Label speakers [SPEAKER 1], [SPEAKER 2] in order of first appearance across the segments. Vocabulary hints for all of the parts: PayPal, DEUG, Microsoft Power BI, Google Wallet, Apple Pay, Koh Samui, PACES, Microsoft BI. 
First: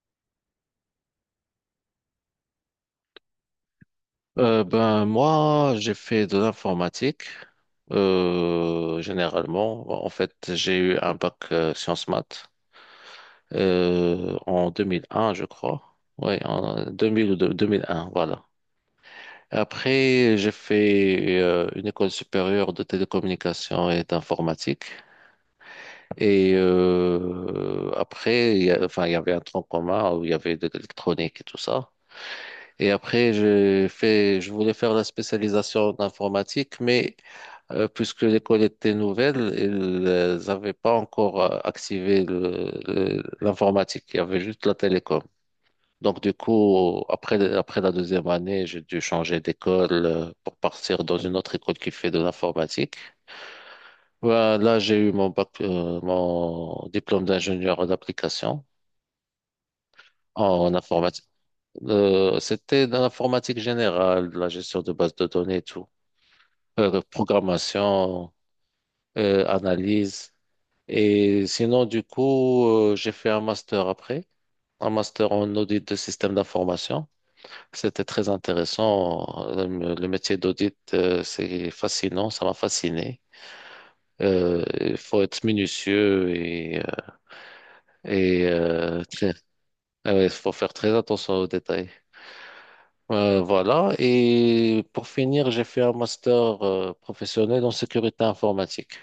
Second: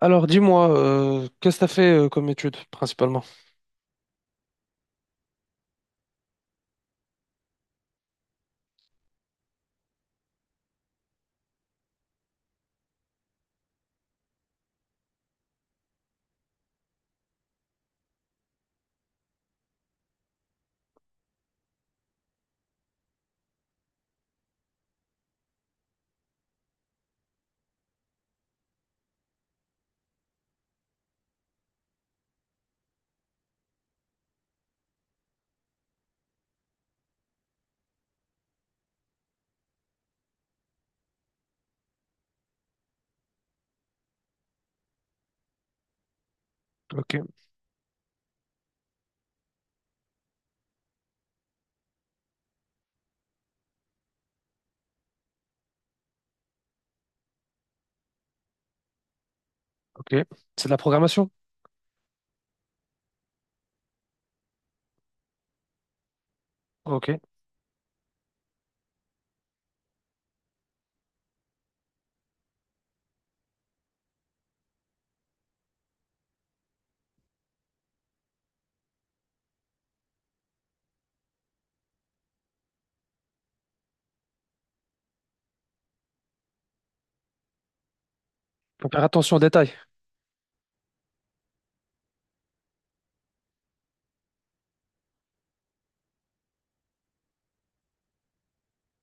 [SPEAKER 1] Alors, dis-moi, qu'est-ce que t'as fait comme étude, principalement?
[SPEAKER 2] Ben moi, j'ai fait de l'informatique. Généralement, en fait, j'ai eu un bac sciences maths en 2001, je crois. Oui, en 2000 ou 2001, voilà. Après, j'ai fait une école supérieure de télécommunications et d'informatique. Et après, enfin, il y avait un tronc commun où il y avait de l'électronique et tout ça. Et après, j'ai fait, je voulais faire la spécialisation d'informatique, mais puisque l'école était nouvelle, ils n'avaient pas encore activé l'informatique, il y avait juste la télécom. Donc du coup,
[SPEAKER 1] Ok,
[SPEAKER 2] après la deuxième année, j'ai dû changer d'école pour partir dans une autre école qui fait de l'informatique. Voilà, là, j'ai eu mon bac, mon diplôme d'ingénieur d'application
[SPEAKER 1] ok. C'est de
[SPEAKER 2] en
[SPEAKER 1] la
[SPEAKER 2] informatique.
[SPEAKER 1] programmation?
[SPEAKER 2] C'était dans l'informatique générale, la gestion de bases de données et tout,
[SPEAKER 1] Ok.
[SPEAKER 2] programmation, analyse. Et sinon, du coup, j'ai fait un master après, un master en audit de système d'information. C'était très intéressant. Le métier d'audit, c'est fascinant, ça m'a fasciné. Il faut être minutieux et, et
[SPEAKER 1] Faut
[SPEAKER 2] euh,
[SPEAKER 1] faire
[SPEAKER 2] très-
[SPEAKER 1] attention aux détails.
[SPEAKER 2] ah ouais, il faut faire très attention aux détails. Voilà. Et pour finir, j'ai fait un master professionnel en sécurité informatique.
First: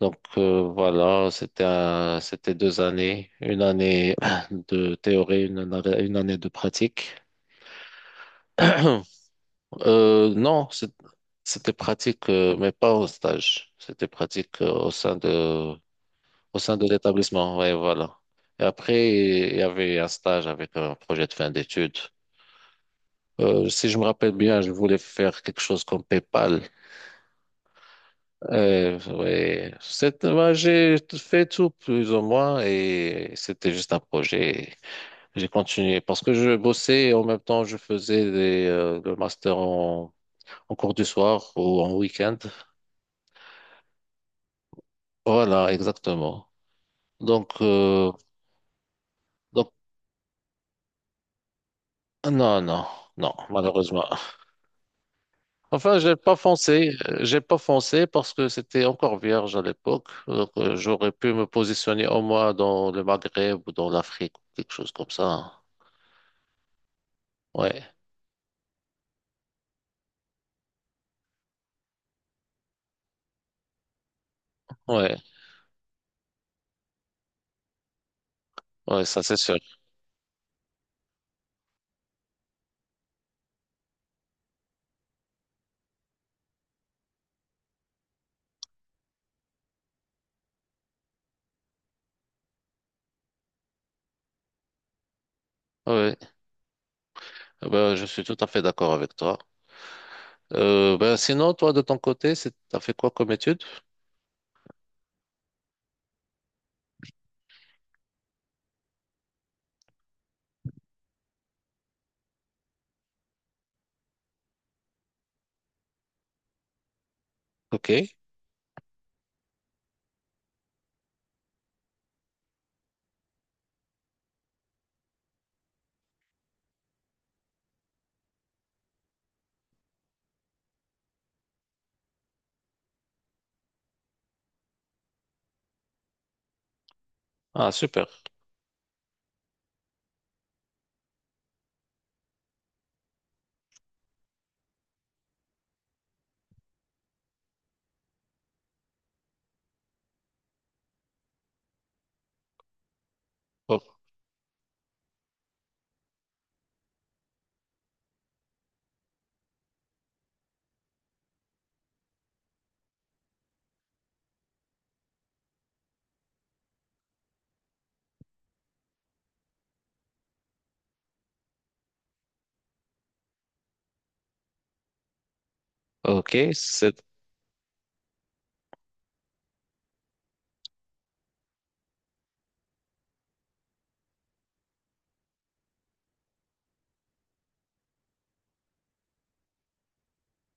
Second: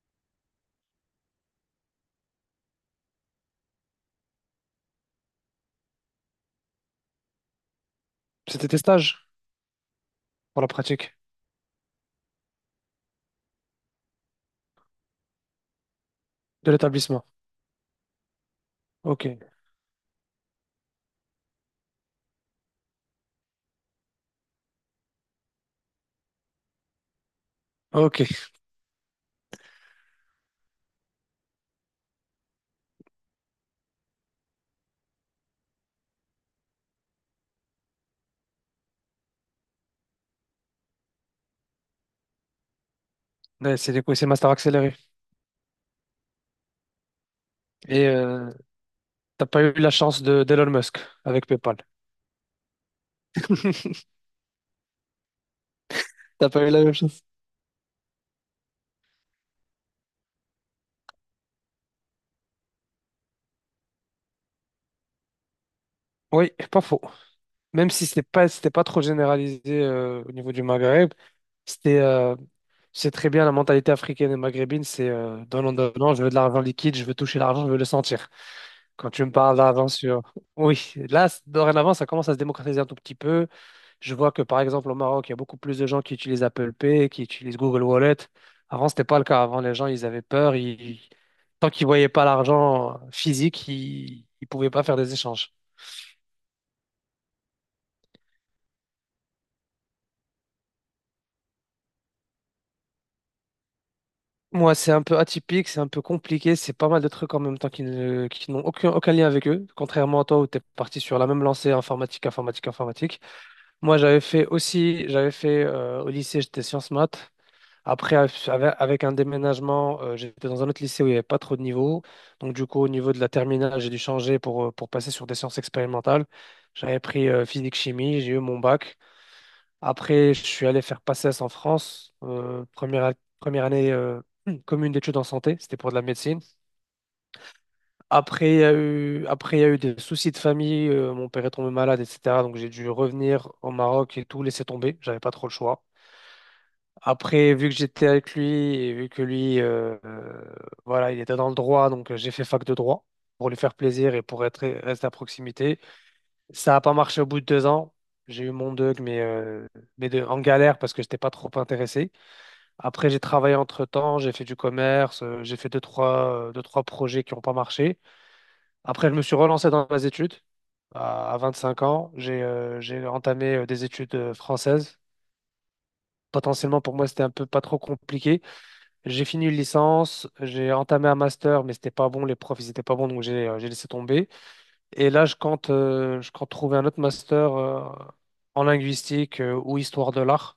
[SPEAKER 2] Donc voilà, c'était deux années, une année de théorie, une année de pratique.
[SPEAKER 1] C'était tes stages pour
[SPEAKER 2] Non,
[SPEAKER 1] la pratique
[SPEAKER 2] c'était pratique, mais pas au stage. C'était pratique au sein de au
[SPEAKER 1] de
[SPEAKER 2] sein de
[SPEAKER 1] l'établissement.
[SPEAKER 2] l'établissement. Ouais, voilà. Et après,
[SPEAKER 1] Ok,
[SPEAKER 2] il y avait un stage avec un projet de fin d'études. Si je me rappelle bien, je voulais faire quelque chose comme PayPal.
[SPEAKER 1] ok.
[SPEAKER 2] Ouais, ouais, j'ai fait tout plus ou moins et c'était juste un projet. J'ai continué parce que je bossais et en même temps je faisais le master en cours du soir ou en week-end.
[SPEAKER 1] Ouais, c'est du coup, c'est master accéléré.
[SPEAKER 2] Voilà, exactement. Donc,
[SPEAKER 1] Et
[SPEAKER 2] euh,
[SPEAKER 1] t'as pas
[SPEAKER 2] donc
[SPEAKER 1] eu la chance de d'Elon Musk avec PayPal.
[SPEAKER 2] non, non, non, malheureusement. Enfin,
[SPEAKER 1] T'as pas eu la même chose?
[SPEAKER 2] j'ai pas foncé parce que c'était encore vierge à l'époque. Donc, j'aurais pu me positionner au moins dans le Maghreb ou dans l'Afrique, quelque chose comme ça, hein.
[SPEAKER 1] Oui, pas faux. Même
[SPEAKER 2] Ouais,
[SPEAKER 1] si c'était pas trop généralisé au niveau du Maghreb, c'était, euh, c'est très bien la mentalité africaine et maghrébine, c'est
[SPEAKER 2] ouais,
[SPEAKER 1] donnant, donnant, je veux de l'argent liquide, je veux toucher l'argent, je veux le sentir.
[SPEAKER 2] ouais,
[SPEAKER 1] Quand
[SPEAKER 2] ça
[SPEAKER 1] tu me
[SPEAKER 2] c'est
[SPEAKER 1] parles
[SPEAKER 2] sûr.
[SPEAKER 1] d'avant sur oui, là, dorénavant, ça commence à se démocratiser un tout petit peu. Je vois que, par exemple, au Maroc, il y a beaucoup plus de gens qui utilisent Apple Pay, qui utilisent Google Wallet. Avant, c'était pas le cas. Avant, les gens, ils avaient peur. Tant qu'ils voyaient pas l'argent physique, ils pouvaient pas faire des échanges.
[SPEAKER 2] Ouais, eh ben, je suis tout à fait d'accord avec toi. Ben sinon, toi, de ton côté, c'est, t'as fait quoi comme étude?
[SPEAKER 1] Moi, c'est un peu atypique, c'est un peu compliqué, c'est pas mal de trucs en même temps qui n'ont aucun lien avec eux, contrairement à toi où tu es parti sur la même lancée informatique, informatique, informatique. Moi, j'avais fait aussi, j'avais fait au lycée, j'étais sciences maths.
[SPEAKER 2] Ok.
[SPEAKER 1] Après, avec un déménagement, j'étais dans un autre lycée où il n'y avait pas trop de niveaux. Donc, du coup, au niveau de la terminale, j'ai dû changer pour passer sur des sciences expérimentales. J'avais pris physique-chimie, j'ai eu mon bac. Après, je suis allé faire PACES en France, première année commune d'études en santé, c'était pour de la médecine.
[SPEAKER 2] Ah, super.
[SPEAKER 1] Après, il y a eu, après, il y a eu des soucis de famille, mon père est tombé malade, etc. Donc, j'ai dû revenir au Maroc et tout laisser tomber, j'avais pas trop le choix. Après, vu que j'étais avec lui et vu que lui, voilà, il était dans le droit, donc j'ai fait fac de droit pour lui faire
[SPEAKER 2] Oh,
[SPEAKER 1] plaisir et pour être, rester à proximité. Ça n'a pas marché au bout de 2 ans. J'ai eu mon DEUG, mais en galère parce que je n'étais pas trop intéressé. Après, j'ai travaillé entre-temps, j'ai fait du commerce, j'ai fait deux, trois projets qui n'ont pas marché. Après, je me suis relancé dans mes études. À 25 ans, j'ai entamé des études françaises.
[SPEAKER 2] ok,
[SPEAKER 1] Potentiellement, pour
[SPEAKER 2] c'est,
[SPEAKER 1] moi, c'était un peu pas trop compliqué. J'ai fini une licence, j'ai entamé un master, mais c'était pas bon, les profs, ils étaient pas bons, donc j'ai laissé tomber. Et là, je compte trouver un autre master en linguistique ou histoire de l'art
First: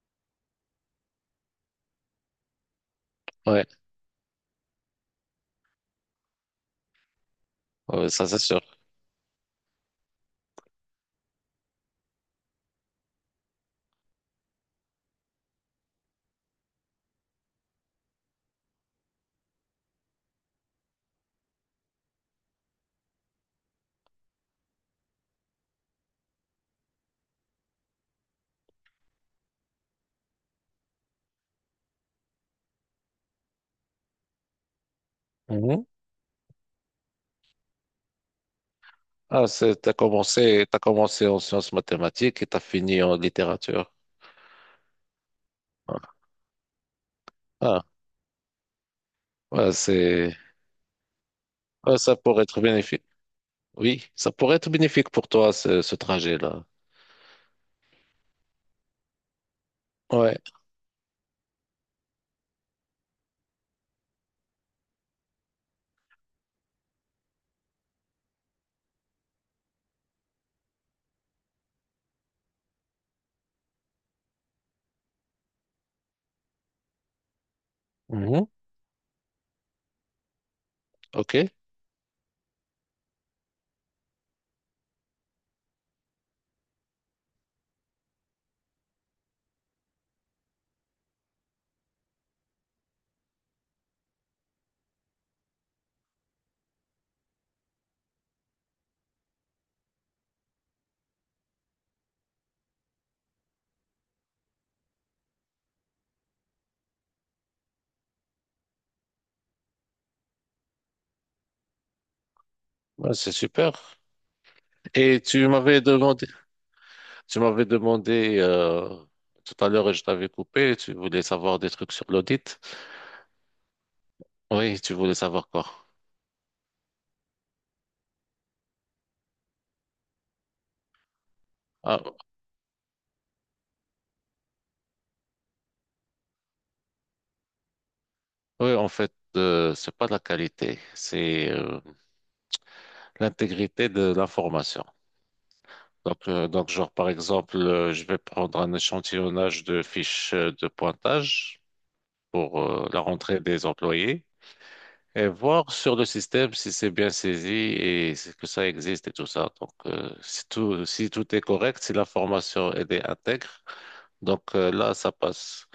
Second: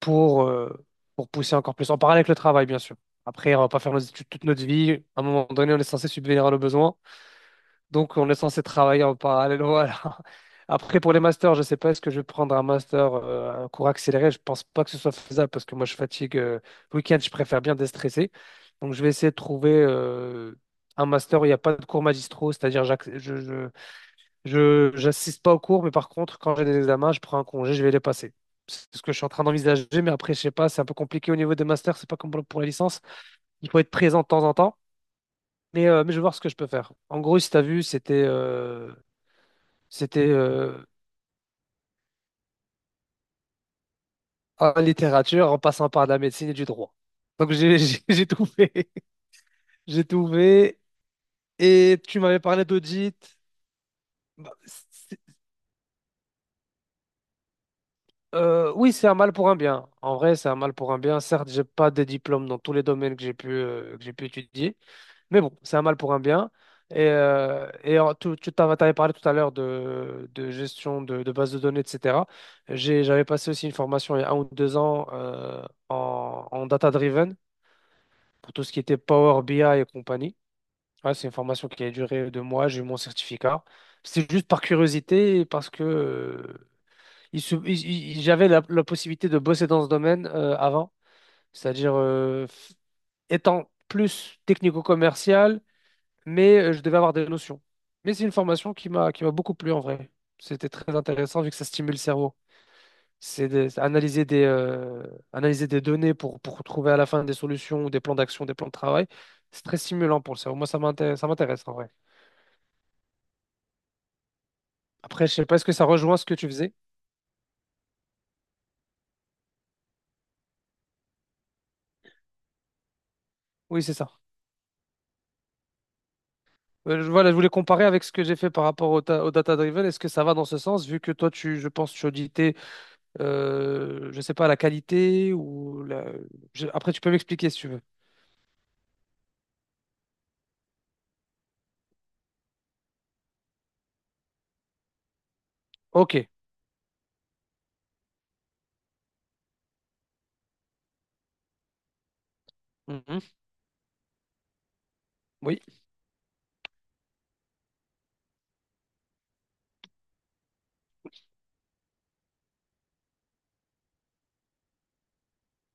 [SPEAKER 1] pour, euh, pour pousser encore plus, en parallèle avec le travail, bien sûr. Après, on
[SPEAKER 2] ouais,
[SPEAKER 1] va pas faire nos études toute notre vie. À un moment donné, on est censé subvenir à nos besoins.
[SPEAKER 2] ouais,
[SPEAKER 1] Donc,
[SPEAKER 2] ça
[SPEAKER 1] on est
[SPEAKER 2] c'est sûr.
[SPEAKER 1] censé travailler en parallèle. Voilà. Après, pour les masters, je ne sais pas, est-ce que je vais prendre un master, un cours accéléré? Je pense pas que ce soit faisable parce que moi, je fatigue. Le week-end, je préfère bien déstresser. Donc, je vais essayer de trouver un master où il n'y a pas de cours magistraux, c'est-à-dire j'assiste pas aux cours, mais par contre, quand j'ai des examens, je prends un congé, je vais les passer. C'est ce que je suis en train d'envisager, mais après, je sais pas, c'est un peu compliqué au niveau des masters, c'est pas comme pour la licence. Il faut être présent de temps en temps.
[SPEAKER 2] Mhm.
[SPEAKER 1] Mais je vais voir ce que je peux faire. En gros, si tu as vu, c'était euh,
[SPEAKER 2] Ah, c'est, t'as
[SPEAKER 1] c'était
[SPEAKER 2] commencé,
[SPEAKER 1] euh,
[SPEAKER 2] t'as commencé en sciences mathématiques et t'as fini en littérature.
[SPEAKER 1] en littérature, en passant par de
[SPEAKER 2] Ah,
[SPEAKER 1] la médecine et du droit. Donc j'ai
[SPEAKER 2] ah,
[SPEAKER 1] j'ai tout fait.
[SPEAKER 2] ouais,
[SPEAKER 1] J'ai tout
[SPEAKER 2] c'est,
[SPEAKER 1] fait.
[SPEAKER 2] ouais,
[SPEAKER 1] Et
[SPEAKER 2] ça
[SPEAKER 1] tu m'avais
[SPEAKER 2] pourrait être
[SPEAKER 1] parlé
[SPEAKER 2] bénéfique.
[SPEAKER 1] d'audit.
[SPEAKER 2] Oui, ça
[SPEAKER 1] Bah,
[SPEAKER 2] pourrait être bénéfique pour toi, ce trajet-là.
[SPEAKER 1] oui, c'est un mal pour un bien. En vrai,
[SPEAKER 2] Ouais.
[SPEAKER 1] c'est un mal pour un bien. Certes, j'ai pas de diplôme dans tous les domaines que j'ai pu étudier. Mais bon, c'est un mal pour un bien. Et tu t'avais parlé tout à l'heure de gestion de bases de données, etc. J'avais passé aussi une formation il y a 1 ou 2 ans en data-driven.
[SPEAKER 2] Mhm.
[SPEAKER 1] Pour tout ce qui était Power BI et compagnie. Ouais, c'est une
[SPEAKER 2] Ok.
[SPEAKER 1] formation qui a duré 2 mois, j'ai eu mon certificat. C'était juste par curiosité et parce que il se- il- j'avais la possibilité de bosser dans ce domaine avant, c'est-à-dire étant plus technico-commercial, mais je devais avoir des notions. Mais c'est une formation qui m'a beaucoup plu en vrai. C'était très intéressant vu que ça stimule le cerveau. C'est analyser des données pour trouver à la fin des solutions ou des plans d'action, des plans de travail. C'est très stimulant pour le cerveau. Moi, ça m'intéresse en vrai.
[SPEAKER 2] Ouais, c'est super. Et
[SPEAKER 1] Après, je sais
[SPEAKER 2] tu
[SPEAKER 1] pas, est-ce que
[SPEAKER 2] m'avais
[SPEAKER 1] ça rejoint
[SPEAKER 2] demandé.
[SPEAKER 1] ce que tu faisais?
[SPEAKER 2] Tu m'avais demandé tout à l'heure et je t'avais coupé, tu voulais savoir des trucs sur l'audit.
[SPEAKER 1] Oui, c'est ça.
[SPEAKER 2] Oui, tu voulais savoir quoi?
[SPEAKER 1] Voilà, je voulais comparer avec ce que j'ai fait par rapport au data-driven. Est-ce que ça va dans ce sens, vu que toi, tu, je pense, tu
[SPEAKER 2] Ah,
[SPEAKER 1] auditais, je sais pas, la qualité ou la... Après, tu peux m'expliquer si tu veux.
[SPEAKER 2] oui, en fait, c'est pas la qualité, c'est l'intégrité de l'information. Donc,
[SPEAKER 1] Ok.
[SPEAKER 2] genre, par exemple, je vais prendre un échantillonnage de fiches de pointage pour la
[SPEAKER 1] Mhm.
[SPEAKER 2] rentrée des employés et
[SPEAKER 1] Oui.
[SPEAKER 2] voir sur le système si c'est bien saisi que ça existe et tout ça. Donc, si tout est correct, si l'information elle est intègre, donc là, ça passe.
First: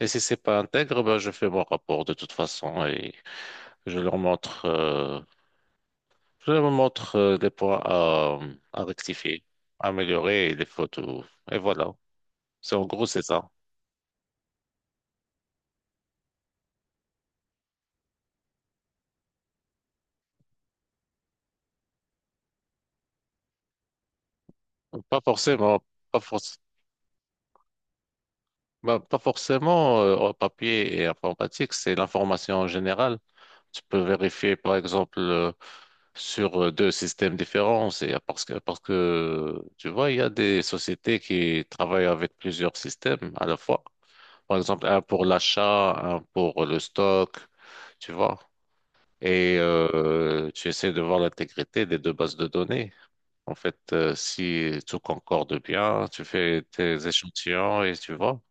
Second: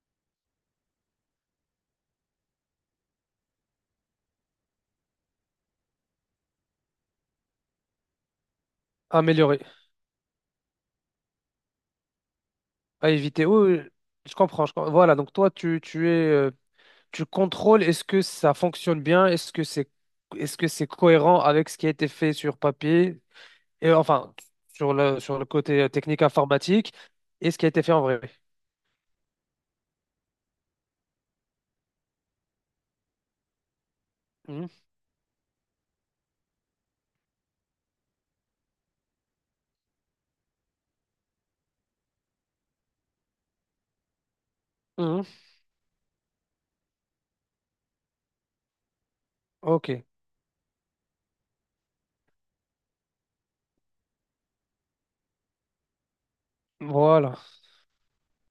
[SPEAKER 2] Et si c'est pas intègre, ben, je fais mon rapport de toute façon et je leur montre, les points à rectifier,
[SPEAKER 1] Améliorer.
[SPEAKER 2] à améliorer et les fautes. Et voilà.
[SPEAKER 1] À
[SPEAKER 2] C'est
[SPEAKER 1] éviter.
[SPEAKER 2] ça.
[SPEAKER 1] Oui, oui, je comprends, je comprends. Voilà, donc toi, tu es... tu contrôles est-ce que ça fonctionne bien, est-ce que c'est cohérent avec ce qui a été fait sur papier et enfin sur
[SPEAKER 2] Pas
[SPEAKER 1] le sur le côté
[SPEAKER 2] forcément, pas
[SPEAKER 1] technique
[SPEAKER 2] forc-
[SPEAKER 1] informatique et ce qui a été fait en vrai.
[SPEAKER 2] ben, pas forcément en papier et informatique, c'est l'information en général. Tu peux vérifier,
[SPEAKER 1] Mhm.
[SPEAKER 2] par exemple, sur deux systèmes différents. C'est parce que tu vois, il y a des sociétés qui travaillent avec plusieurs systèmes à la fois. Par exemple, un
[SPEAKER 1] Mhm.
[SPEAKER 2] pour l'achat, un pour le stock, tu vois. Et
[SPEAKER 1] Ok,
[SPEAKER 2] tu essaies de voir l'intégrité des deux bases de données. En fait, si tout concorde bien, tu fais tes
[SPEAKER 1] voilà.
[SPEAKER 2] échantillons et tu vois,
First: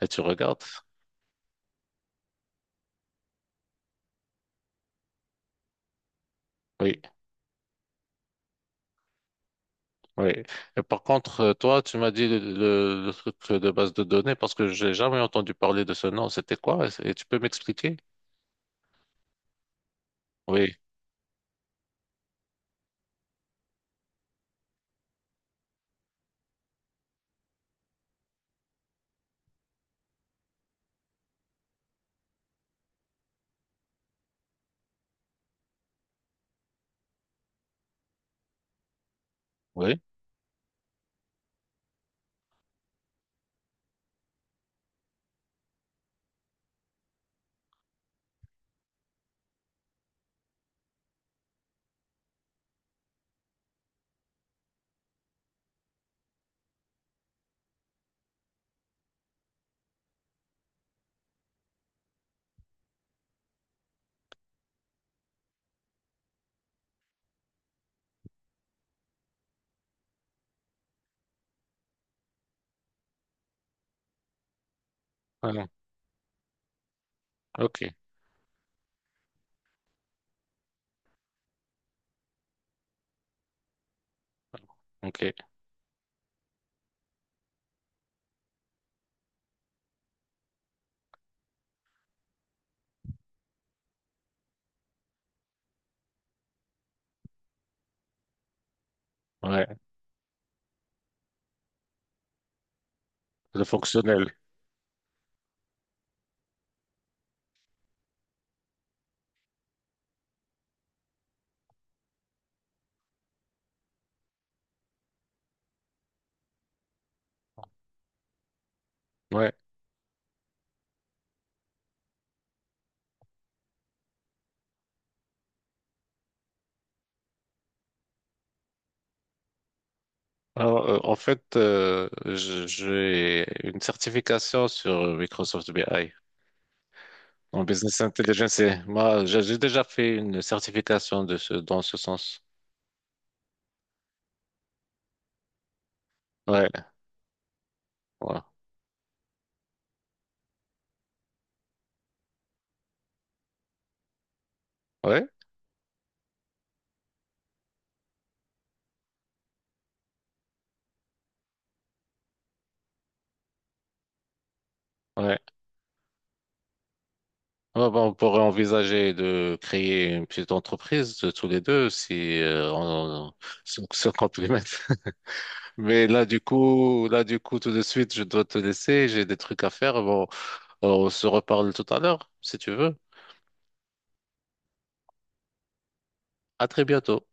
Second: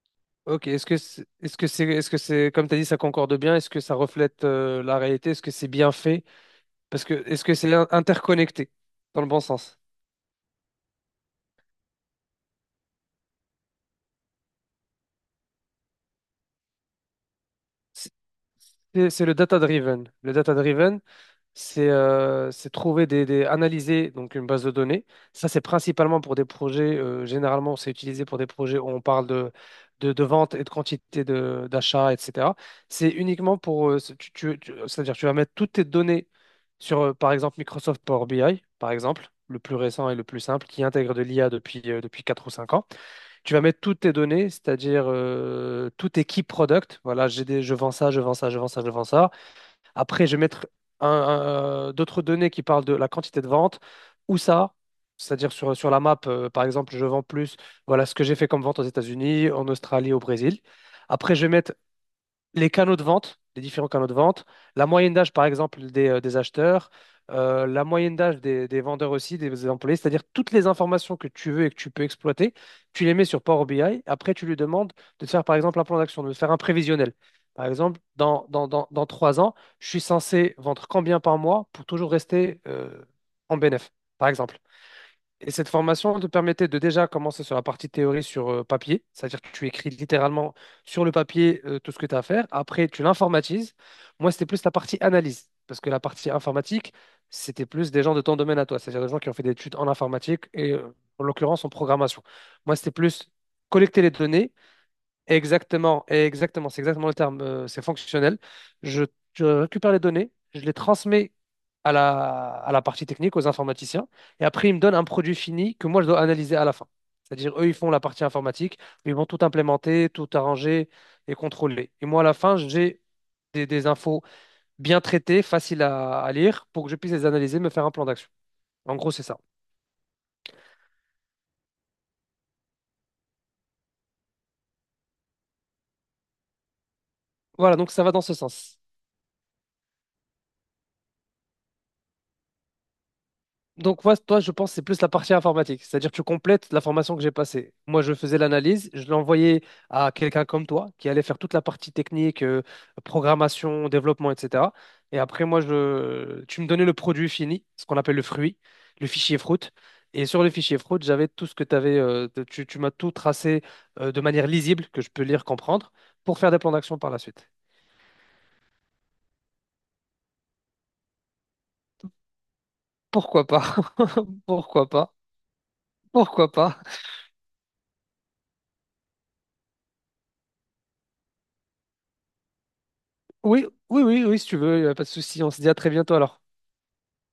[SPEAKER 2] et tu regardes.
[SPEAKER 1] Ok, est-ce que c'est comme tu as dit ça concorde bien, est-ce que ça reflète la réalité, est-ce que c'est bien fait
[SPEAKER 2] Oui.
[SPEAKER 1] parce que est-ce que c'est in- interconnecté dans le bon sens?
[SPEAKER 2] Oui. Et par contre, toi, tu m'as dit le truc de base de données parce que j'ai jamais entendu parler de ce nom. C'était quoi? Et tu peux m'expliquer?
[SPEAKER 1] C'est le data-driven. Le
[SPEAKER 2] Oui.
[SPEAKER 1] data-driven, c'est trouver analyser donc une base de données. Ça, c'est principalement pour des projets. Généralement, c'est utilisé pour des projets où on parle de vente et de quantité d'achat, etc. C'est uniquement pour, ce- tu- tu- c'est-à-dire tu vas mettre toutes tes données sur, par exemple, Microsoft Power BI, par exemple, le plus
[SPEAKER 2] Oui.
[SPEAKER 1] récent et le plus simple, qui intègre de l'IA depuis 4 ou 5 ans. Tu vas mettre toutes tes données, c'est-à-dire tout tes key products. Voilà, j'ai je vends ça, je vends ça, je vends ça, je vends ça. Après, je vais mettre d'autres données qui parlent de la quantité de vente ou ça, c'est-à-dire sur la map, par exemple, je vends plus. Voilà ce que j'ai fait comme vente aux États-Unis, en Australie, au Brésil. Après, je vais mettre les canaux de vente, les différents canaux de vente, la moyenne d'âge, par exemple, des acheteurs, la moyenne d'âge des vendeurs aussi, des employés, c'est-à-dire toutes les informations que tu veux et que tu peux exploiter, tu les mets sur Power BI. Après, tu lui demandes de te faire,
[SPEAKER 2] Ah
[SPEAKER 1] par
[SPEAKER 2] non.
[SPEAKER 1] exemple, un plan d'action, de te faire un prévisionnel. Par
[SPEAKER 2] Ok.
[SPEAKER 1] exemple, dans 3 ans, je suis censé vendre combien par mois pour toujours rester en bénéf, par exemple.
[SPEAKER 2] Ok.
[SPEAKER 1] Et cette formation te permettait de déjà commencer sur la partie théorie sur papier, c'est-à-dire que tu écris littéralement sur le papier tout ce que tu as à faire. Après, tu l'informatises. Moi, c'était plus la partie analyse, parce que la partie informatique, c'était plus des gens de ton domaine à toi, c'est-à-dire des gens qui ont fait des
[SPEAKER 2] Ouais.
[SPEAKER 1] études en informatique et en l'occurrence en programmation. Moi, c'était plus
[SPEAKER 2] Le
[SPEAKER 1] collecter les
[SPEAKER 2] fonctionnel.
[SPEAKER 1] données. Exactement, exactement, c'est exactement le terme, c'est fonctionnel. Je, je récupère les données, je les transmets à la partie technique, aux informaticiens, et après ils me donnent un produit fini que moi je dois analyser à la fin. C'est-à-dire, eux, ils font la partie informatique, mais ils vont tout
[SPEAKER 2] Ouais.
[SPEAKER 1] implémenter, tout arranger et contrôler. Et moi, à la fin, j'ai des infos bien traitées, faciles à lire, pour que je puisse les analyser, me faire un plan d'action. En gros, c'est ça.
[SPEAKER 2] Alors, j'ai une certification sur Microsoft BI en
[SPEAKER 1] Voilà, donc
[SPEAKER 2] business
[SPEAKER 1] ça va dans ce
[SPEAKER 2] intelligence. Et
[SPEAKER 1] sens.
[SPEAKER 2] moi, j'ai déjà fait une certification de ce, dans ce sens.
[SPEAKER 1] Donc, moi, toi, je pense que c'est plus la partie informatique, c'est-à-dire tu
[SPEAKER 2] Ouais.
[SPEAKER 1] complètes la formation que j'ai passée. Moi, je faisais
[SPEAKER 2] Ouais.
[SPEAKER 1] l'analyse, je l'envoyais à quelqu'un comme toi qui allait faire toute la partie technique, programmation, développement, etc. Et
[SPEAKER 2] Ouais.
[SPEAKER 1] après, moi, tu me donnais le produit fini, ce qu'on appelle le fruit, le fichier fruit. Et sur le fichier fruit, j'avais tout ce que t'avais, tu m'as tout tracé de manière lisible, que je peux
[SPEAKER 2] Ouais.
[SPEAKER 1] lire, comprendre, pour faire des plans d'action par la suite.
[SPEAKER 2] Ouais, bah, on pourrait envisager de créer une petite entreprise de tous les deux si euh, on,
[SPEAKER 1] Pourquoi pas?
[SPEAKER 2] si on se complète.
[SPEAKER 1] Pourquoi pas?
[SPEAKER 2] Mais là,
[SPEAKER 1] Pourquoi pas?
[SPEAKER 2] tout de suite, je dois te laisser. J'ai des trucs à faire. Bon, on se reparle tout à l'heure, si tu veux.
[SPEAKER 1] Oui, oui, oui, oui, si tu veux, y a pas de souci. On se dit à très bientôt alors.
[SPEAKER 2] À très bientôt.